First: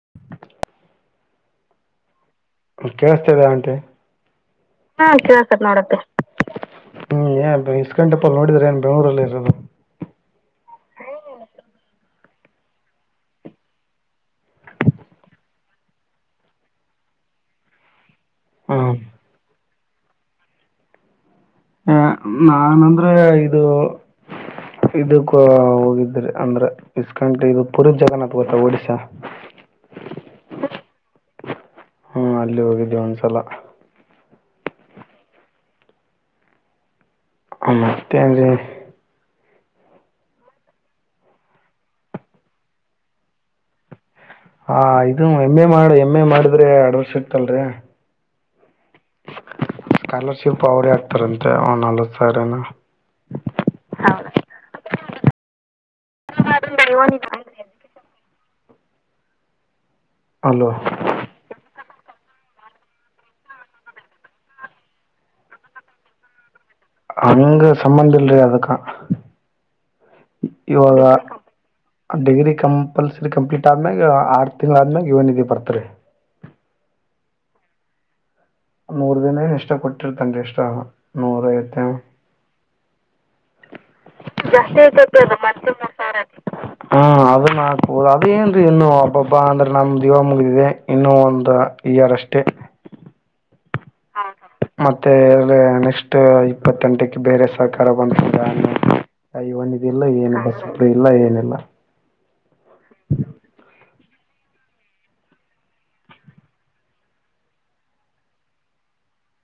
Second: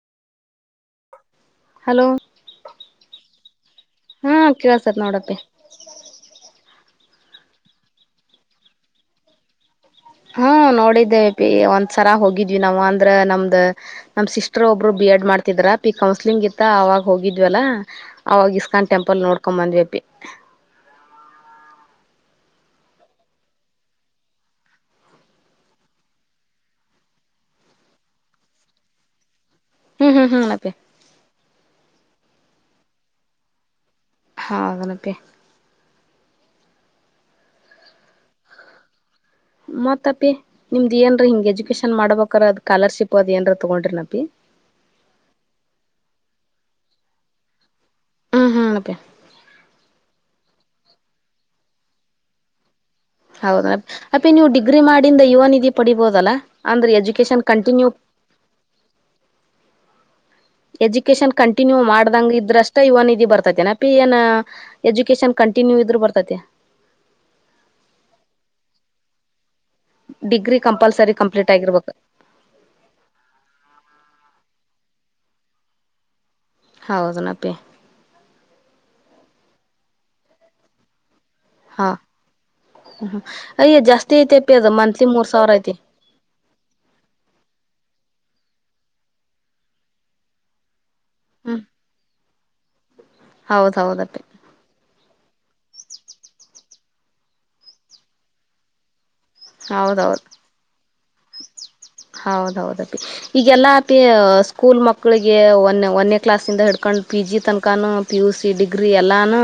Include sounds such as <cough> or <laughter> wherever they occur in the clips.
<inaudible> Hello ಕೇಳಳ್ಸ್ತದೆ ಆಂಟ ಹಾ ಕೇಳಸತ್ ಹ ನೋಡಪ್ಪಿ ಕೇಳಿಸ್ತಾಯಿದೆ ನೋಡಪ್ಪಿ. ಹ್ಮ್ ಏ ಇಸ್ ಗಂಟೆಪ್ಪ ನೋಡ್ರ ಏನ್ ಬೆಂಳೂರಲ್ಲಿ ಇರೋದು. ಹಾ ನೋಡಿದ್ದೇವಿ ಒಂದ್ಸರ ಹೋಗಿದ್ವಿ ನಾವ್ ಅಂದ್ರ ನಮ್ದ್ ನಮ್ ಸಿಸ್ಟ್ರ ಒಬ್ರು ಎಡ್ ಮಾಡ್ತಿದ್ರ ಅ ಪಿ ಕೌನ್ಸ್ಲಿಂಗ್ ಇರ್ ಅವಾಗ ಹೋಗಿದ್ವಲ್ಲ ಅವಾಗ ಇಸ್ಕಾನ್ ಹ್ಮ್ ಟೆಂಪಲ್ ನೋಡ್ಕೊಂಡ್ ಬಂದ್ವಿ ಅಪಿ. <inaudible> ಹ ನನ್ಂದ್ರೆ ಇದು ಇದಕ್ಕೂ ಹೋಗಿದ್ರಿ ಅಂದ್ರ ಇಸ್ಕಂ ಇದು ಪುರ್ ಜಗನ್ನಥ್ ಗೊತ್ತ ಒಡಿಶಾ ಹ್ಮ್ ಹ್ಮ್ ಹ್ಮಲ್ಲಪಿ ಹ್ಮ ಅಲ್ಲಿ ಹೋಗಿದ್ದೆ ಒಂದ್ಸಲ. ಹಾದನಪ ಮತ್ತೇನ್ರೀ ಮತ್ತಪಿ ನಿಮ್ದ್ ಏನ್ರಿ ಹಿಂಗ ಎಜುಕೇಶನ್ ಮಾಡ್ಬೇಕಾರ ಅದ್ ಕಾಲರ್ಶಿಪ್ ಅದ್ ಏನ್ ತಗೊಂಡ್ರಿನಪಿ ಹ ಇದು ಎಮ್ ಎ ಮಾಡ ಎಮ್ ಎ ಮಾಡಿದ್ರೆ ಅಡವ ಸಿಗ್ತಲ್ರಿ ಹಾ ಹಾ ಅಪ್ಪಿ ಸ್ಕಾಲರ್ಶಿಪ್ ಅವ್ರ ಆಗ್ತಾರಂತೆ ಅವ ನಲ್ವತ್ ಸರನ ಹೌದ ಅಪೇ ನೀವು ಡಿಗ್ರಿ ಮಾಡಿಂದ ಯುವ ನಿಧಿ ಪಡಿಬೋದಲ್ಲಾ ಅಂದ್ರೆ ಎಜುಕೇಶನ್ ಕಂಟಿನ್ಯೂ ಅಲ್ವ ಎಜುಕೇಶಷನ್ ಕಂಟಿನ್ಯೂ ಮಾಡ ಅದಂಗ ಇದ್ರಷ್ಟ ಇವನ್ ಇದಿ ಬರ್ತೈತೆನಪಿ ಏನ ಎಜುಕೇಶನ್ ಕಂಟಿನ್ಯೂ ಇದ್ರ ಬರ್ತೈತೆ ಅಂಗ ಸಂಬಂಧ ಇಲ್ರಿ ಅದಕ್ಕಾ ಡಿಗ್ರಿ ಇವಾಗ ಕಂಪಲ್ಸರಿ ಕಂಪ್ಲೀಟ್ ಆಗಿರ್ಬೇಕು ಡಿಗ್ರಿ ಕಂಪಲ್ಸರಿ ಕಂಪ್ಲೀಟ್ ಆದ್ಮ್ಯಾಗ ಆರ್. ತಿಂಗಳಾದ್ನಾಗ ಇವನ ಇದ ಬರ್ತರಿ. ಹೌದನಪ್ಪಿ ಮೂರು ದಿನ ಎಷ್ಟೋ ಕೊಟ್ಟಿರ್ತಾನ ರೀ ಇಷ್ಟ ಹಾ ಅಯ್ಯ ಜಾಸ್ತಿ ಐತೆಪಿ ಅದು ಮಂತ್ಲಿ <unintelligible> ತಿ ಮೂರ್ ಸಾವಿರ ಐತಿ ಆತ ಮಾ ಹೌದು ಅದೇ ಇನ್ನು ಹಬ್ಬ ಹಬ್ಬಾ ಅಂದ್ರೆ ನಮ ದೀವ ಮುಗಿದಿದೆ ಇನ್ನುೂ ಒಂದು ಹ್ಮ್ ಇಯರ್ ಅಷ್ಟೇ. ಹೌದ್ ಹೌದಪ್ಪಿ ಮತ್ತೆ ಅ್ರ ನೆಕ್ಸ್ಟ್ ಇಪ್ಪತ್ತೆಂಟಕ್ಕೆ ಬೇರೆ ಸರ್ಕಾರ ಬಂದ. ಯುವನಿಧೀ ಇಲ್ಲ ಹೌದೌದು ಏನಿಲ್ಲ <inaudible> <unintelligible> ಹೌದೌದಪಿ ಈಗೆಲ್ಲ ಸ್ಕೂಲ್ ಮಕ್ಳಿಗೆ ಒನ್ ಒನೇ ಕ್ಲಾಸ್ಂದ ಹಿಡ್ಕೊಂಡ್ ಪಿ ಜಿ ತನ್ಕಾನು ಪಿ ಯು ಸಿ ಡಿಗ್ರಿ. ಎಲ್ಲಾನು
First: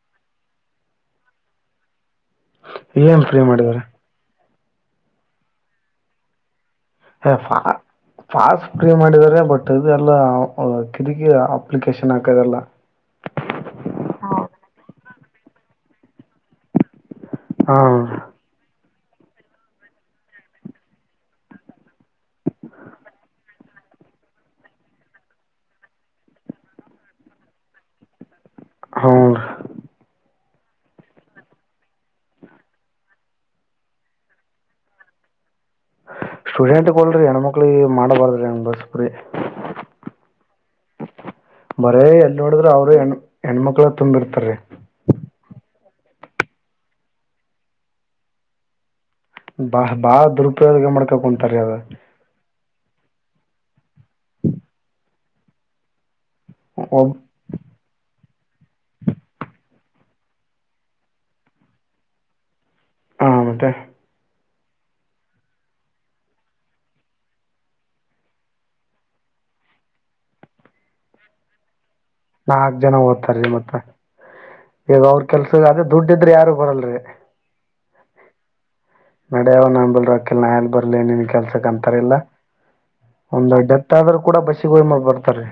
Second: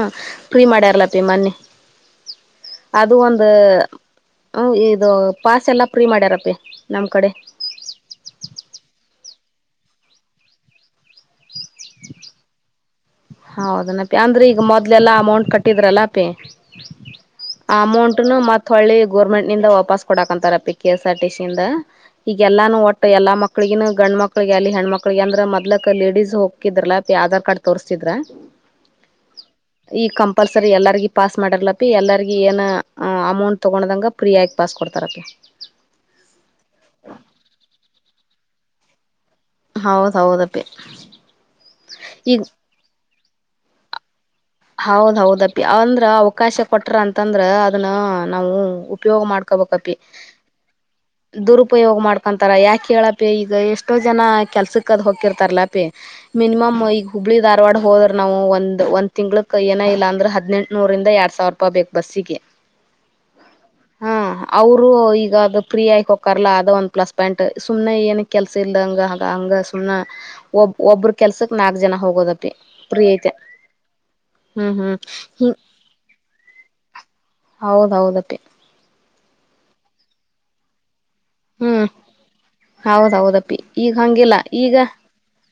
ಫ್ರೀ ಮಾಡ್ಯಾರ್ಲಪ್ಪಿ ಮನ್ನಿ. ಹ ಅದು ಒಂದ ಇದು ಪಾಸ್ ಎಲ್ಲಾ ಫ್ರೀ ಮಾಡ್ಯಾರಪ್ಪಿ. ನಮ್ ಕಡೆ ಹ ಫಾ ಫಾಸ್ಟ್ ಪ್ರೀ ಮಾಡ ಬಟ್ ಇದೆಲ್ಲ ಕಿರಿಕಿ ಅಪ್ಲಿಕೇಶನ್ ಹಾಕದೆಲ್ಲ ಹೌದನ ಪೆ ಅಂದ್ರೆ ಈಗ ಮೊದ್ಲೆಲ್ಲ ಅಮೌಂಟ್ ಕಟ್ಟಿದ್ರಲ್ಲ ಪೇ ಹಾ ಅಮೌಂಟ್ನು ಮತ್ ಹೊಳ್ಳಿ ಗೋರ್ಮೆಂಟ್ ನಿಂದ ವಾಪಾಸ್ ಕೊಡಾಕ್ಂತಾರ P K S R TC ಇಂದ ಈಗಗೆಲ್ಲಾನು ಒಟ್ಟ ಎಲ್ಲಾ ಮಕ್ಳಗನು ಗಂಡ ಮಕ್ಳಿಗೆ ಅಲ್ಲಿ ಹೆಣ್ಮ ಮಕ್ಳಿಗೆ ಅಂದ್ರ ಮೊದ್ಲಕ್ ಲೇಡೀಸ್ ಹೋಗಕ್ಕಿದ್ರಲ್ಲಾ ಆಧಾರ್ ಕಾರ್ಡ್ ತೋರಿಸ್ತಿದ್ರಾ ಹ್ಮ ಪಲ್ಸರಿ ಎಲ್ಲರಿಗ ಪಾಸ್ ಮಾಡಿರ್ಲಪ್ಪ ಎಲ್ಲರಿಗ ಏನು ಅಮೌಂಟ್ ತೊಗೊಂಡದಂಗೆ ಫ್ರೀಯಾಗಿ ಪಾಸ್ ಕೊಡ್ತಾರಪ್ಪಿ ಹ ಬಸ್ಪ್ರೆ <inaudible> ಹೌದ ಹೌದಪ್ಪಿ ಬರೇ ಎಲ್ಲಿ ಈಗ ನೋಡಿದ್ರೆ ಅವ್ರ ಹೆಣ ಹೆಣ್ಮಕ್ಳ ತುಂಬಿರ್ತಾರೆ ಹೌದ ಹೌದಪ್ಪಿ ಅವಂದ್ರ ಅವಕಾಶ ಕೊಟ್ರ ಅಂತಂದ್ರ ಅದನ್ನ ನಾವು ಉಪಯೋಗ ಬಾ ಮಾಡ್ಕೋಬೇಕಪಿ ಬಾಳ ದುರುಪಯೋಗ ಮಾಡ್ಕೊಂಡ್ ಕುಂತಾರಿ ಅದ ದುರುಪಯೋಗ ಮಾಡ್ಕೊಂತರ ಯಾಕೆ ಕೇಳಪಿ ಈಗ ಎಷ್ಟೋ ಜನ ಕೆಲ್ಸಕ್ ಅದ್ ಹಕಿರ್ತಾರಲಪಿ ಮಿನಿಮಮ್ ಈಗ ಒಬ್ ಹುಬ್ಬಳಿ ಧಾರವಾಡ ಹೋದ್ರ ನಾವು ಒಂದ್ ಒಂದ ಕ ಏನ ಇಲ್ಲ ಅಂದ್ರೆ ಹದಿನೆಂಟುನೂರಿಂದ ಎರಡ್ ಸಾವಿರ ರೂಪಾಯಿ ಬೇಕ ಬಸ್ಸಿಗೆ ಹ ಮತ್ತೆ ಹಾ ಅವರು ಈಗ ಅದು ಪ್ರಿಯ ಇಕ್ ಹಕಾರ್ಲ್ಲ ಅದ ಒನ್ ಪ್ಲಸ್ ಪಾಯಿಂಟ್ ಸುಮನೆ ಏನ ಕೆಲ್ಸ ಇಲ್ದಂಗ ಹಂಗ ಸುಮ್ ಒಬ್ ಒಬ್ಬ್ರ ಕೆಲ್ಸಕ್ ನಾಲ್ಕ್ ಜನ ಹೋಗೋದಪ್ಪಿ ನಾಕ್ ಜನ ಫ್ರೀ ಐತೆ ಓದ್ತಾರೀ ಮತ್ತ ಹ್ಮ್ ಹ್ಮ್ ಈಗ ಅವ್ರ ಹಿ ಕೆಲ್ಸಗ ಅದ ದುಡ್ದ್ರೆ ಯಾರು ಬರಲ್ರಿ ಹೌದು ಹೌದಪ್ಪಿ ನಡೆಯಾವ ನಂಬಲ್ ರಾಕ ನ ಆಲ್ ಬರ್ಲ ನಿ ಕೆಲ್ಸಕ್ಕೆ ಹ್ಮ್ ಅಂತಾರ ಇಲ್ಲ ಹೌದೌದಪ್ಪಿ ಒಂದ ಈಗ ಡೆತ್ ಆದ್ರರು ಹಂಗಿಲ್ಲ ಕೂಡ ಬಸ್ಸಿಗೆ ಈಗ ಹೋಯಿ ಮಾಡ ಬರ್ತಾರೆ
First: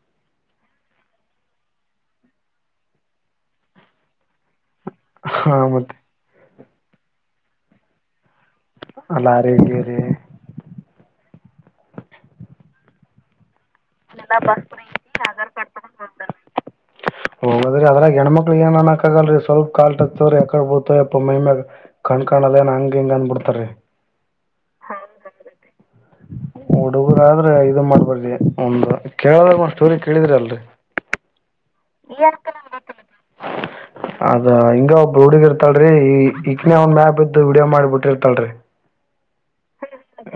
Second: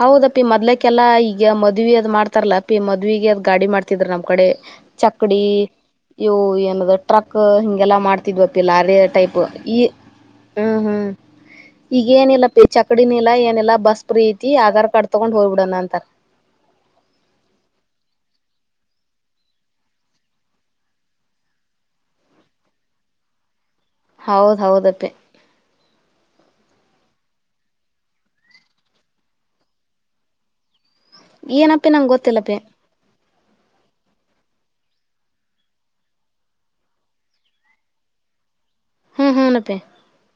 ಹೌದಪ್ಪಿ ಮದ್ಲಕ್ಕೆಲ್ಲಾ ಈಗ ಮದ್ ಅದ್ ಮಾಡ್ತಾರಲ್ಲಪಿ ಮದ್ಗೆ ಅದ್ ಗಾಡಿ ಮಾಡ್ತಿದ್ರ ನಮ್ ಕಡೆ ಚಕಡಿ ಹಾ ಮತ್ತೆ ಇವು ಏನದ ಟ್ರಕ್ ಹಿಂಗೆಲ್ಲಾ ಮಾಡ್ತ ಇದು ಲಾರಿ ಟೈಪ್ ಲಾರಿ ಈ ಗೀರಿ ಹ್ಮ್ ಹ್ಮ್ ಈಗ ಏನಿಲ್ಲ ಅಪೂ ಕಡಿನ ಎಲ್ಲ ಏನೆಲ್ಲ ಬಸ್ಪ್ರಿ ಆಧಾರ್ ಕಾರ್ಡ್ ತಗೊಂಡ್ ಹೋಗ್ಬಿಡ ನಂತರ್ ಹೋಗದ್ರಿ ಅದ್ರಾಗ ಹೆಣ್ಮಕ್ಳಿಗೆ ಏನ್ ಅನ್ಕ್ಕಗಲ್ರಿ ಸ್ವಲ್ಪ ಕಾಲ್ಟತ್ತತವರಿ ಯಕ ಬಪ್ಪ ಮೈಮ ಕಾಣಲ್ಲನ್ ಹಂಗ ಹಂಗ ಅನ್ಬಿಡ್ತ ತ್ತ ಹೌದ ಹೌದಪ್ಪೆ ಹುಡುಗರ ಆದ್ರೆ ಇದದು ಮಾಡ್ಬಾರಿ ಒಂದು ಕೇಳದಾಗ ಒಂದ್ ಸ್ಟೋರಿ ಕೇಳಿದ್ರಿ ಅಲ್ರರಿ ಏನಪ್ಪಿ ನಂಗೆ ಗೊತ್ತಿಲ್ಲಪ್ಪೇ ಹ ಅದ ಹಿಂಗ ಒಬ್ ಹುಡುಗಿರ್ತಾಳರರಿ ಈಗನ ಒಂದ್ ಮ್ಯಾಪ್ ಇದ್ದ ವಿಡಿಯೋ ಮಾಡಿಬಿಟ್ಟಿರ್ತಾಳರಿ ಹ್ಮ್ ಹ್ಮ ಮತ್ತೆ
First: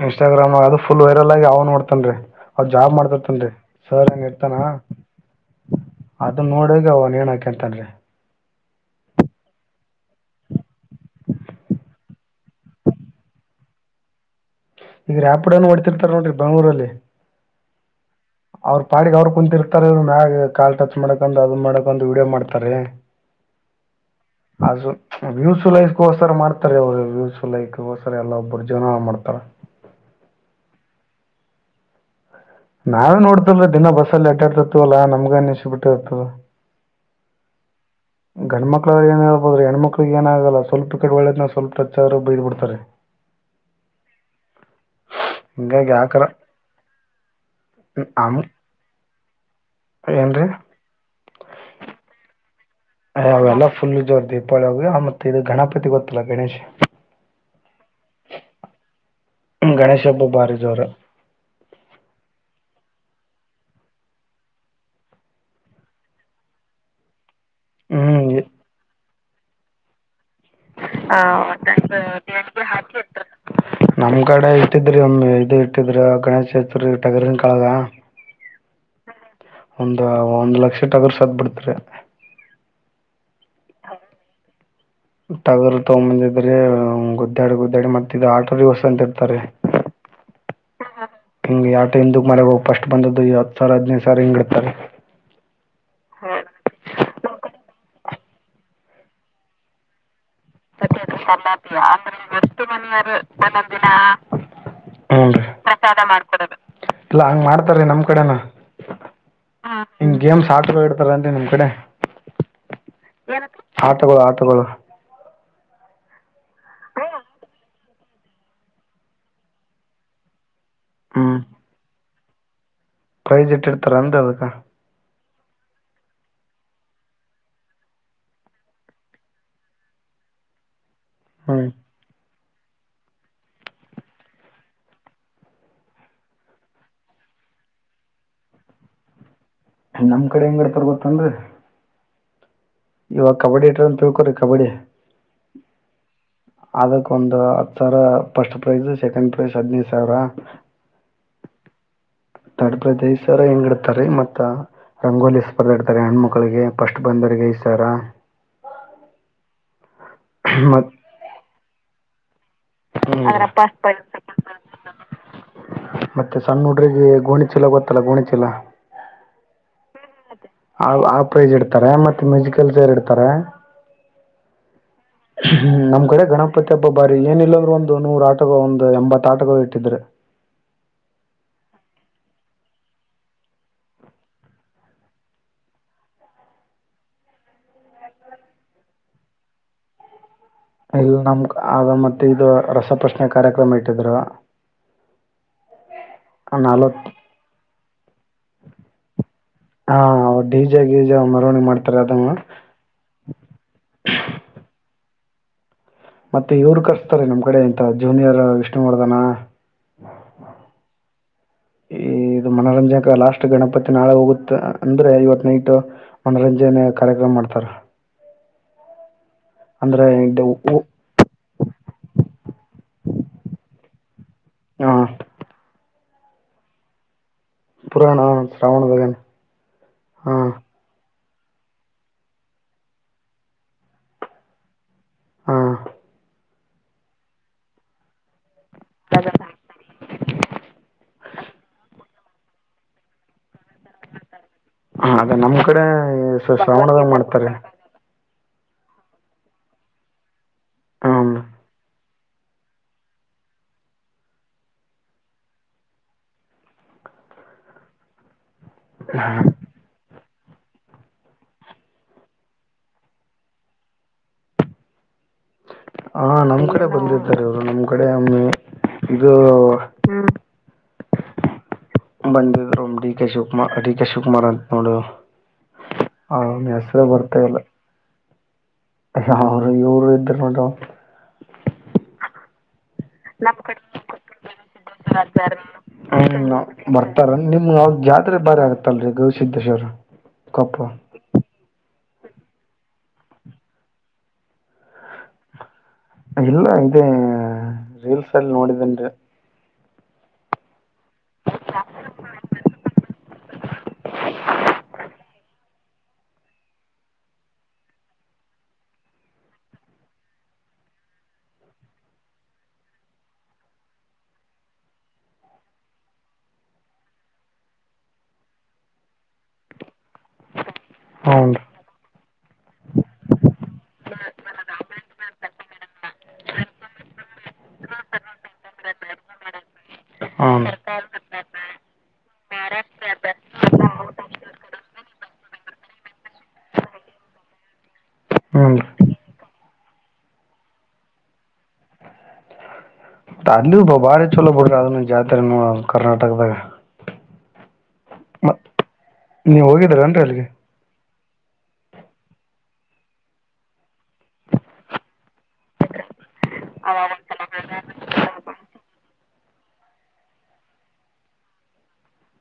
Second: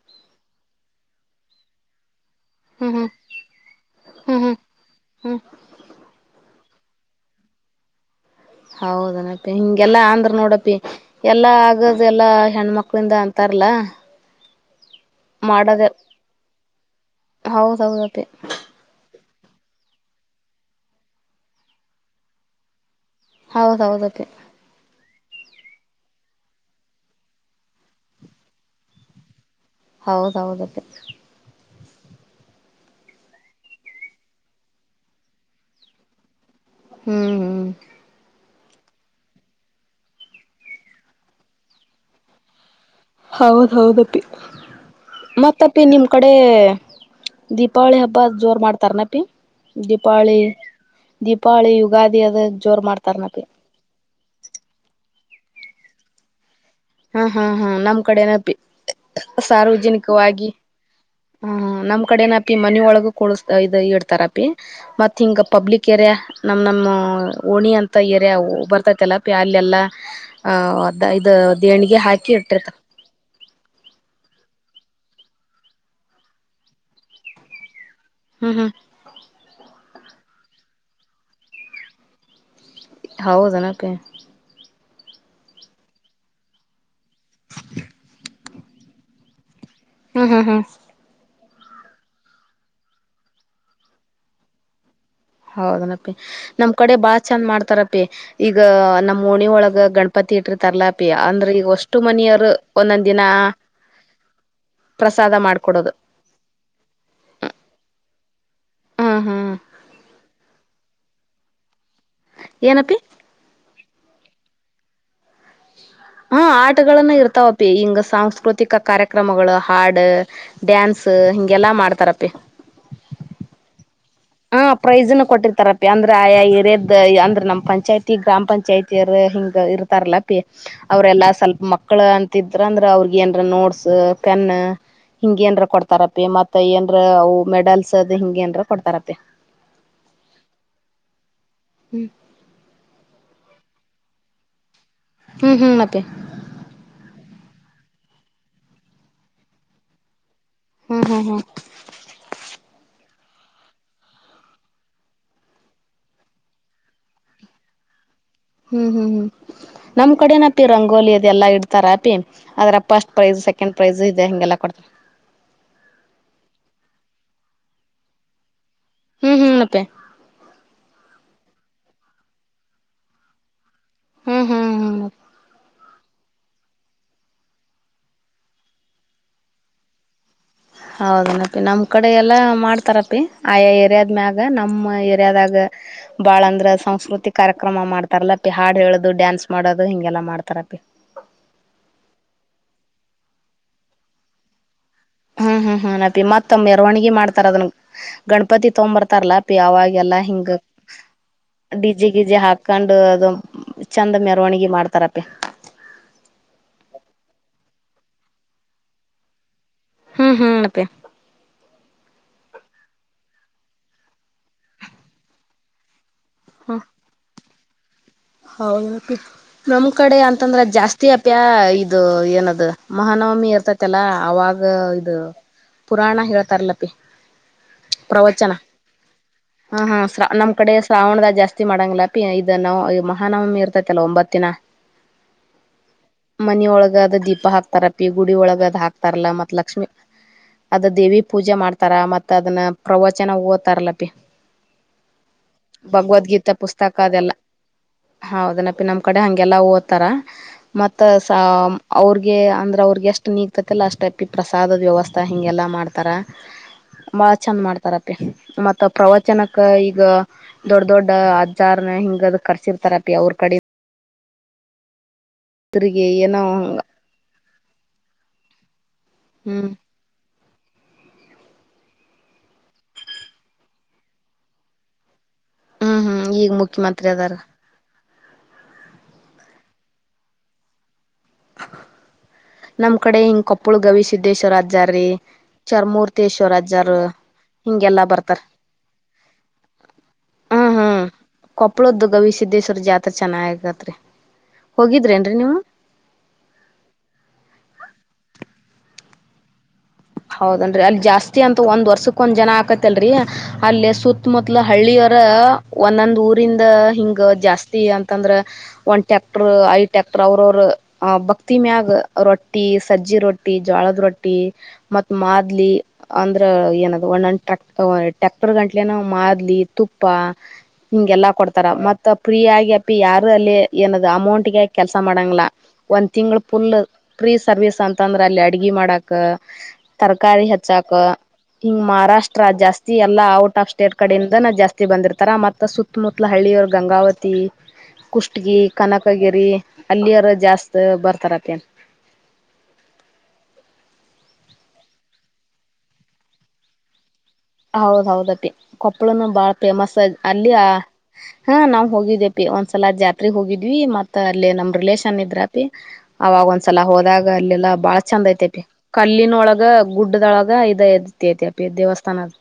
ಇನ್ಸ್ಟಾಗ್ರಾಮ್ ಅಲ್ ವೈರಲ್ ಆಗ ಅವ್ ನೋಡ್ತನ್ ರೀ ಅವ ಜಾಬ್ ಹ್ಮ್ ಹ್ಮ್ ಮಾಡ್ತಾರತನ್ರಿ ಸರ್ ಹೆಂಗ ಹ್ಮ್ ಇರ್ತಾನ ಹ್ಮ್ ಹ್ಮ್ ಅದ ನೋಡ ಈಗ ಅವ ಏನ್ಕೆಂತನ್ರಿ ಹೌದನಪಿ ಹಿಂಗೆಲ್ಲಾ ಅಂದ್ರ ನೋಡಪಿ ಎಲ್ಲಾ ಆಗದ ಎಲ್ಲಾ ಹೆಣ್ಮಕ್ಳಿಂದ ಅಂತ ಬರ್ಲ ಈಗ ರ್ಯಾಪ್ ಡೌನ್ ಹೊಡ್ತಿರ್ತಾರ ನೋಡ್ರರಿ ಬಂಗಳೂರಲ್ಲಿ ಹೌದ್ ಹೌದಪ್ಪಿ ಅವ್ರ್ ಪಾಡಿಗೆ ಅವ್ರರು ಕುಂತಿರ್ತಾರೆ ಮ್ಯಾಗ ಕಾಲ್ ಟಚ್ ಮಾಡಕಂದ್ ಅದ್ ಮಾಡಕಂದು ವಡಿಯೋ ಮಾಡ್ತಾರೆ ಹೌದೌದಕೆ ವ್ಯೂಸುಲೈಸ್ಗೋಸರ ಮಾಡ್ತಾರೆ ಅವರು ವ್ಯೂಸುಲೈಕ್ಗೋಸರ ಎಲ್ಲ ಒಬ್ಬರು ಜೀವನ ಮಾಡ್ತಾರೆ ಹೌದು ಹೌದು ಅಪ್ಪಿ ನಾವೇ ನೋಡ್ತಿ ವಲ್ಲ ದಿನಾ ಬಸ್ಸಲ್ಲಿ ಆಟಾಡ್ತಿತವಲ್ಲಾ ನಮ್ಗ ಅನ್ನಿಸಿ ಬಿಟ್ಟಿ ರುತದ ಹ್ಮ್ ಹ್ಮ್ ಗಂಡ್ಮ ಕ್ಕಳಿಗಿ ಏನ್ ಹೇಳಬಹುದು ಹೆಣ್ಮಕ್ಳಿಗೆ ಏನಾಗಲ್ಲ ಸ್ವಲ್ಪ ಈಕಡೆ ಒಳ್ಳೇದ್ ಸ್ವಲ್ಪ ಟಚ್ಚ ಆದರೆ ಬೈದಬಿಡ್ತಾರೆ ಹೌದ ಹೌದಪ್ಪಿ ಮತ್ತಪ್ಪಿ ಹಿಂಗಾಗಿ ನಿಮ್ ಆಕರ ಕಡೆ ದೀಪಾವಳಿ ಹಬ್ಬದ ಆಮ್ ಜೋರ್ ಮಾಡ್ತಾರನ ಅಪಿ ದೀಪಾವಳಿ ಏನ್ರಿ ದೀಪಾವಳಿ ಯುಗಾದಿ ಅದುದ ಅಯ ಅವೆಲ್ಲಾ ಫುಲ್ ಜೋರ ದೀಪಳಿ ವ್ ಮತ್ತೆ ಇದು ಗಣಪತಿ ಗೊತ್ತಲ್ಲ ಗಣೇಶ್ ಹಾ ಹಾ ಹಾ ನಮ್ಮ್ ಕಡೆನಪಿ ಗಣೇಶ ಹಬ್ಬ ಸಾರ್ವಜನಿಕವಾಗಿ ಭಾರಿ ಜೋರ ಹ ನಮ್ ಕಡೆ ನೂ ಅಪ್ಪಿ ಮನಿ ಒಳಗು ಇ ಕೊಡುಸುತ್ತಾರ ಇಡ್ತುರ ಅಪಿ ಮತ್ತ ಹಿಂಗ ಪಬ್ಲಿಕ್ ಏರಿಯಾ ನಮ್ ನಮ್ಮ ಓಣಿ ಅಂತ ಹ್ಮ್ ಏರಿಯಾ ಬರ್ತೈತಲ್ಲ ಅಪಿ ಅಲ್ಲಿ ಎಲ್ಲಾ ಇದು ಹ ನಮ್ ಕಡೆ ಇಟ್ಟಿದ್ರಿ ಒಮ್ಮಿ ಇದು ಇಟ್ಟಿದ್ರ ಗಣೇಶ ಚತುರ್ಥಿಟಗ್ರನ್ ಕಾಲ್ ಹ್ಮ್ ಹ್ಮ್ ಒಂದ ಒಂದು ಲಕ್ಷದ ಟಗರ್ ಸತ್ತ್ ಬಿಡ್ತರಿ ಹೌದುನ ಅಪ್ಪಿ ಟಗರ್ ತಗೊಂಬಂದಿದ್ರೆ ಗುದ್ದಾಡಿ ಗುದ್ದಾಡಿ ಮತ್ತ ಇದು ಆಟೋ ಅವಸ್ ಅಂತ ಇರ್ತಾರಿ ಹ್ಮ್ ಹ್ಮ್ ಹ್ಮ್ ಹಿಂಗೆ ಆಟೋ ಹಿಂದಕ್ ಮಾಡ್ಯಾರೊ ಹೋ ಫಸ್ಟ್ ಬಂದದ್ದು ಇ ಹತ್ತುಸಾವಿರ ಹದಿನೈದು ಸಾವರ ಹಿಂಗಇಡ್ತಾರೊ ಹೌದನಪ್ಪಿ ನಮ್ ಕಡೆ ಬಾಳ ಚಂದ ಮಾಡ್ತಾರಪಿ ಈಗ ನಮ್ ಓಣಿ ಒಳಗ ಗಣ ಇಪ್ಪತ್ತ ಇಟ್ರತರ್ಲಾ ಅಪ್ಪಿ ಅಂದ್ರೆ ಈಗ ಹೊಷ್ಟು ಮನಿಯವರು ಒಂದೊಂದ್ ದಿನ ಪ್ರಸಾದ ಮಾಡ್ಕೊಡೋದು ಕಳಸ್ಸ ಮಾಡ ಇಲ್ಲಾ ಹಂಗ್ ಮಾಡ್ತಾರೀ ನಮ್ ಕಡೆನ ಹ್ಮ್ ಹ್ಮ್ ಹೀಂಗ ಗೇಮ್ಸ್ ಆಟ ಅದು ಇಡ್ತಾರನ್ರಿ ನಿಮ್ ಕಡೆ ಏನಪ್ಪಿ ಆಟಗಳು ಆಟಗಳು ಹಾ ಆಟಗಳನ್ನ ಇರ್ತಾವ ಅಪಿ ಹಿಂಗ ಸಾಂಸ್ಕೃತಿಕ ಕಾರ್ಯಕ್ರಮಗಳು ಹಾಡ ಡ್ಯಾನ್ಸ್ ಹಿಂಗೆಲ್ಲಾ ಮಾಡ್ತಾರಪ್ಪಿ ಪ್ರೈಜ್ ಇಟ್ಟಿಡ್ತಾರ ಡ್ರಿ ಅದಕ್ಕ ಕೊಟ್ಟಿರ್ತಾರಪ್ಪ ಅಂದ್ರ ಆ ಏರಿಯಾದ್ ಅಂದ್ರೆ ನಮ್ಮ ಪಂಚಾಯಿತಿ ಗ್ರಾಮ ಪಂಚಾಯತಿಯರು ಹಿಂಗ ಇರ್ತಾರಲ್ಲ ಅವ್ರೆಲ್ಲಾ ಸ್ವಲ್ಪ ಹ್ಞೂ ಮಕ್ಕಳ ಅಂತಿದ್ರ ಅಂದ್ರ ಅವ್ರಗ ಏನ್ರ ನೋಟ್ಸ್ ಪೆನ್ ಹಿಂಗೇಏನ್ರ ಕೊಡ್ತಾರ ಅಪಿ ಮತ್ತ ಏನ್ರ ಅವು ಮೆಡಲ್ಸ್ ಅದ ಹಿಂಗೇಏನ್ರ ಕೊಡ್ತಾರ ಅಪಿ ನಮ್ ಕಡೆ ಹೆಂಗಡ ರರ್ಗೊತ್ತನ್ರಿ ಹ್ಮ್ ಇವಾಗ ಕಬಡ್ಡಿ ಇಟ್ರ ಅಂತ ತಿಳ್ಕೊರಿ ಕಬಡ್ಡಿ ಹ್ಮ್ ಹ್ಮ್ ಅಪ್ಪಿ ಅದಕ್ ಒಂದು ಹತ್ತು ಸಾವಿರ ಫಸ್ಟ್ ಪ್ರೈಜ ಸೆಕೆಂಡ್ ಪ್ರೈಸ್ ಹದಿನೈದ ಸಾವಿರ ಹ್ಮ್ ಹ್ಮ್ ಹ್ಮ್ ತಡಪತಿ ಸರ್ ಹೆಂಗಿಡ್ತಾರಿ ಮತ್ತ ರಂಗೋಲಿ ಸ್ಪರ್ಧೆ ಇಡ್ತಾರೆ ಹೆಣುಮಕ್ಳಿಗೆ ಫಸ್ಟ್ ಬಂದರಿಗೆ ಈ ಸರ್ ಹ್ಮ್ ಹ್ಮ್ ಹ್ಮ್ ನಮ್ ಕಡೆನ ಅಪಿ ಮತ್ತು ರಂಗೋಲಿ ಅದೆಲ್ಲಾ ಇಡ್ತಾರ ಅಪಿ ಆದರ ಫಸ್ಟ್ ಪ್ರೈಜ ಸೆಕೆಂಡ್ ಪ್ರೈಜ ಇದೆ ಹಿಂಗೆಲ್ಲಾ ಕೊಡ್ತಾರ ಗೊಣಿ ಚೀಲ ಗೊತ್ತಲ್ಲ ಗೊಣಿ ಚೀಲ ಹ್ಮ ಅಪ್ಯಾ ಆ ಆ ಪ್ರೈಜ್ ಇಡ್ತಾರೆ ಮತ್ತೆ ಮ್ಯೂಜಿಕಲ್ ಚೇರ್ ಇಡ್ತಾರೆ ಹ್ಮ್ ಹ್ಮ್ ಹ್ಮ್ ಹ್ಮ ನಮ್ಮ ನಮ್ಮಕಡೆ ಗಣಪತಿ ಹಬ್ಬ ಬಾರಿ ಏನಿಲ್ಲಾಂದ್ರರು ಒಂದು ನೂರ ಆಟಗಳು ಒಂದು ಎಂಬತ್ ಆಟಗಳು ಇಟ್ಟಿದ್ರ ಹೌದನಪಿ ನಮ್ ಕಡೆ ಎಲ್ಲಾ ಮಾಡ್ತಾರಪಿ ಆಯಾ ಏರಿಯಾದ್ಮ್ಯಾಗ ನಮ್ಮ್ ಏರಿಯಾದಾಗ ಬಾಳ ಅಂದ್ರ ಸಂಸ್ಕೃತಿ ಕಾರ್ಯಕ್ರಮ ಮಾಡ್ತಾರಲ್ಲ ಅಪ್ಪಿ ಹಾಡು ಹೇಳೋದು ಡ್ಯಾನ್ಸ್ ಮಾಡೋದು ಹಿಂಗೆಲ್ಲ ಮಾಡ್ತಾರ ಇಲ್ಲ ನಮ ಅ ಮತ್ತೆ ಇದು ರಸಪಶ್ನೆ ಕಾರ್ಯಕ್ರಮ ಇಟ್ಟಿದ್ರು ಹ್ಮ್ ಹ್ಮ್ ಹ್ಮ ಅಪಿ ಮತ್ತ ಮೆರವಣಗಿ ನಲ್ವತ್ತು ಮಾಡ್ತಾರ ಅದನ್ ಗಣಪತಿ ತಗ್ ಬರ್ತಾರಲ್ಲಾ ಅಪಿ ಹಾ ಅವಾಗೆಲ್ಲ ಜಾಗಗೆ ಮ ಡಿಜ್ಜೆ ಗಿಜ್ಜೆ ಹಾಕೊಂಡು ಅದು ಚಂದ ಮೆರವಣಿಗೆ ಮಾಡ್ತಾರಪ ಅ ಜೂನಿಯರ್ ಇಷ್ಟ ಮಾಡ್ದಾನ ಹ್ಮ್ ಹ್ಮ್ ಅತ್ತೆ ಈ ಇದು ಮನೋರಂಜನೆ ಲಾಸ್ಟ್ ಗಣಪತಿ ನಾಳೆ ಹೋಗುತ್ತ ಅಂದ್ರೆ ಐವತ್ ನೈಟ್ ಮನೋರಂಜನೆೆಯ ಕಾರ್ಯಕ್ರಮ ಮಾಡ್ತಾರೆ ಹೌದ ನಮ್ ಅಂದರೆ ಕಡೆ ಅಂತಂದ್ರೆ ಜಾಸ್ತಿ ಅಪ ಇದು ಏನದು ಮಹಾನವಮಿ ಇರ್ತೈತಿಲ್ಲ ಅವಾಗ ಹಾಂ ಇದು ಪುರಾಣ ಹಿಳತರ್ಲಪಿ ಪುರಾಣ ಪ್ರವಚನ ಶ್ರಾವಣದಾಗ ಹ ಹಾ ನಮ್ ಕಡೆ ಶ್ರಾವಣ್ದ ಜಾಸ್ತಿ ಜಾಸ್ತಿ ಮಾಡಂಗಿಲ್ಲ ಪಿ ಇ ನವ ಮಹಾನವಮಿ ಇರ್ತೈತಲ್ಲ ಒಂಬತ್ತಿನ ಹಾ ಮನ ಒಳಗ ಅದ ದೀಪ ಹಾಕ್ತಾರ ಪಿ ಗುಡಿ ಒಳಗ ಅದ್ ಹಾಕ್ತಾರಲ್ಲ ಮತ್ ಲಕ್ಷ್ಮೀ ಅದ ದೇವಿ ಪೂಜೆ ಮಾಡ್ತಾರ ಮತ್ತತ್ ಅದನ್ನ ಪ್ರವಚನ ಓದ್ತರಲ್ ಅಪ್ಪಿ ಹ ಅದ ನಮ್ ಕಡೆ ಶ್ರಾವಣದಾಗ ಮಾಡ್ತಾರೆ ಹೌದನಪ್ಪಿ ನಮ್ ಕಡೆ ಹಗೆಲ್ಲಾ ಓದತಾರ ಮತ್ತ ಹ್ಮ ಅವ್ರಿಗೆ ಅಂದರೆ ಅವ್ರಿಗೆ ಎಷ್ಟು ನೀಗ್ತೈತಿಲ್ಲ ಅಷ್ಟು ಅಪ್ಪಿ ಪ್ರಸಾದದ ವ್ಯವಸ್ಥೆ ಹೀಂಗೆಲ್ಲ ಮಾಡ್ತಾರೆ ಬಹಳ ಚಂದ ಮಾಡ್ತಾರಪ್ಪಿ ಮತ್ತ ಪ್ರವಚನಕ್ಕ ಈಗ ದೊಡ್ ದೊಡ್ಡ ಅ್ರ್ನ ಹಿಂಗದ ಕರ್ಸಿರ್ತ ಮಾಡ್ತಾರೆ ಅಪ್ಪಿ ಅವ್ರ ಕಡೆ ಅವರಿಗೆ ಹಾ ಏನೋ ನಮ್ ಹಂಗ ಕಡೆ ಬಂದಿದ್ದಾರೆ ಇವ್ರು ನಮ್ ಕಡೆ ಒಮ್ಮೆ ಇದು ಹ್ಮ್ ಬಂದಿದ್ರು ಒ D K Shivakumar D K Shivakumar ಅಂತ ನೋಡು ಹ್ಮ್ ಹ್ಮ್ ಹ ಈಗ ಹೆಸರು ಮುಖ್ಯಮಂತ್ರಿ ಬರ್ತ ಅದಾರ ಇಲ್ಲ ಹರು ಯರು ಇರ ಮಾದ ನಮ್ ಕಡೆ ಹಿಂಗ ಕೊಪ್ಪಳ ಗವಿ ಸಿದ್ದೇಶ್ವರ್ ಜಾರೀ ಚರ್ಮೂರ್ತೇಶ್ ಹ್ಮ ಬರ್ತಾರ ನಿಮ್ ಅವ ಜಾತ್ರೆ ಬಾರಿ ಆಗತ್ತಲ್ರರಿ ಗೌ ಸಿದ್ದೇಶ್ವರ ಹ್ಮ್ ಕಪ್ಪ ಹ್ಮ್ ಕೊಪ್ಪಳದ್ದು ಗವಿಸಿದ್ದೇಶ್ವರ ಜಾತ್ರೆ ಚೆನ್ನಾಗಗತ್ರಿ ಹೋಗಿದ್ರಿ ನ್ ನೀವು ಇಲ್ಲ ಇದೇ ರೀಲ್ಸ್ ಎಲ್ಲಿ ನೋಡಿದೇನ್ರಿ ಹೌದನ್ರಿ ಅಲ್ಲಿ ಜಾಸ್ತಿ ಅಂತ ಒಂದ್ ವರ್ಷಕ್ ಒಂದ್ ಜನ ಆಕತ್ತ ಲ್ರಿ ಅಲ್ಲಿ ಸುತ್ತ ಮತ್ಲ ಹಳ್ಳಿಯರ ಒಂದೊಂದ್ ಊರಿಂದ ಹಿಂಗ ಜಾಸ್ತಿ ಅಂತಂದ್ರ ಒಂದ್ ಟ್ಯಾಕ್ಟರ್ ಐದ್ ಟ್ಯಾಕ್ಟರ್ ಅವ್ರವರು ಭಕ್ತಿ ಮ್ಯಾಗ ರೊಟ್ಟಿ ಸಜ್ಜಿ ರೊಟ್ಟಿ ಜಳದ ರೊಟ್ಟಿ ಮ ಮಾದ್ಲಿ ಅಂದ್ರ ಏನ ಒಕ್ ಟ್ರ್ಯಾಕ್ಟರ್ ಗಂಟ್ಲೆನ ಮಾದ್ಲಿ ತುಪ್ಪ ಹಿಂಗೆಲ್ಲಾ ಹ್ನ್ ಕೊಡ್ತಾರ ಮತ್ತ ಫ್ರೀ ಆಗಿ ಅ ಯಾರು ಅಲ್ಲಿ ಏನ ಅಮೌಂಟ್ಗೆ ಕೆಲ್ಸ ಮಾಡ ಮಾಡಂಗ ಒಂದ್ ತಿಂಗಳ ಫುಲ್ ಸರ್ವಿಸ್ ಅಂತಂದ್ರೆ ಅಲ್ಲಿ ಅಡ್ಗ ಮಾಡಕ್ ತರಕಾರಿ ಹ್ನ್ ಹೆಚ್ಚಾಕ ಹಿಂಗ್ ಮಹಾರಾಷ್ಟ್ರ ಜಾಸ್ತಿ ಎಲ್ಲಾ ಔಟ್ ಆಫ್ ಸ್ಟೇಟ್ ಕಡೆಯಿಂದ ಜಾಸ್ತಿ ಬಂದಿರ್ತಾರ ಮತ್ತತ್ ಸುತ್ತಮುತ್ತಲ ಅವ ಗಂಗಾವತಿ ಕುಷ್ಟಗಿ ಹ್ಮ್ ಕನಕಗಿರಿ ಅಲ್ಲಿಯರ ಜಾಸ್ತ್ ಬರ್ತಾರತಿ ಮ ಅಲ್ಲಿ ಬಾರಿ ಚಲೋ ಬಿಡ ಅದು ಜಾತ್ರೆ ಕರ್ನಾಟಕದಾಗ ಹೌದ್ದತಿ ಮತ್ ಕೊಪ್ಪಳನು ಬಾಳ ನೀವ್ ಫೇಮಸ್ ಹೋಗಿದ್ರೇನ್ರಿ ಅಲ್ಲಿಗೆ ಅಲ್ಲಿ ಹಾ ನಾವ್ ಹೋಗಿದೇಪಿ ಒಂದ್ಸಲ ಜಾತ್ರೆ ಹೋಗಿದ್ವಿ ಮತ್ತತ್ ಅಲ್ಲಿೇ ನಮ್ ರಿಲೇೇಶನ್ ಇದ್ರಪಿ ಅವಾಗ ಒಂದ್ಸಲ ಹೋದಾಗ ಅಲ್ಲೆಲ್ಲಾ ಬಾಳ ಚಂದ ಐತೆತಿ ಕಲ್ಲಿನೊಳಗ ಗುಡ್ಡದೊಳಗ ಇದ ಪೇ ದೇವಸ್ಥಾನತ್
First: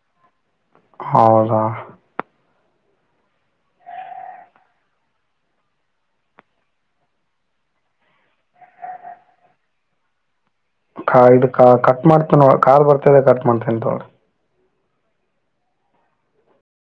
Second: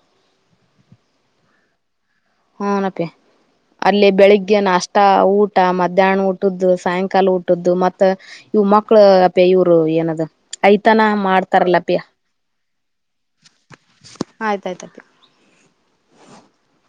ಹೌದಾ ಹನಪೇ ಅಲ್ಲಿ ಬೆಳಿಗ್ಗೆ ನ ಅಷ್ಟ ಊಟ ಮಧ್ಯಾಹ್ನ ಊಟದ್ದು ಸಾಯಂಕಾಲ ಊಟದ್ದು ಮತ್ತ ಇವು ಮಕ್ಳ ಅಪೆ ಇವ್ರು ಏನದ ಐತಾನ ಕಾ ಇ ಕಾ ಮಾಡ್ತಾರಲ್ಲಪಿ ಕಟ್ ಮಾಡ್ತೀ ಕಾಲ್ ಬರ್ತಿದೆ ಕಟ್ ಮಾಡ್ತನಂತೋಳ ತದಪ್ಪ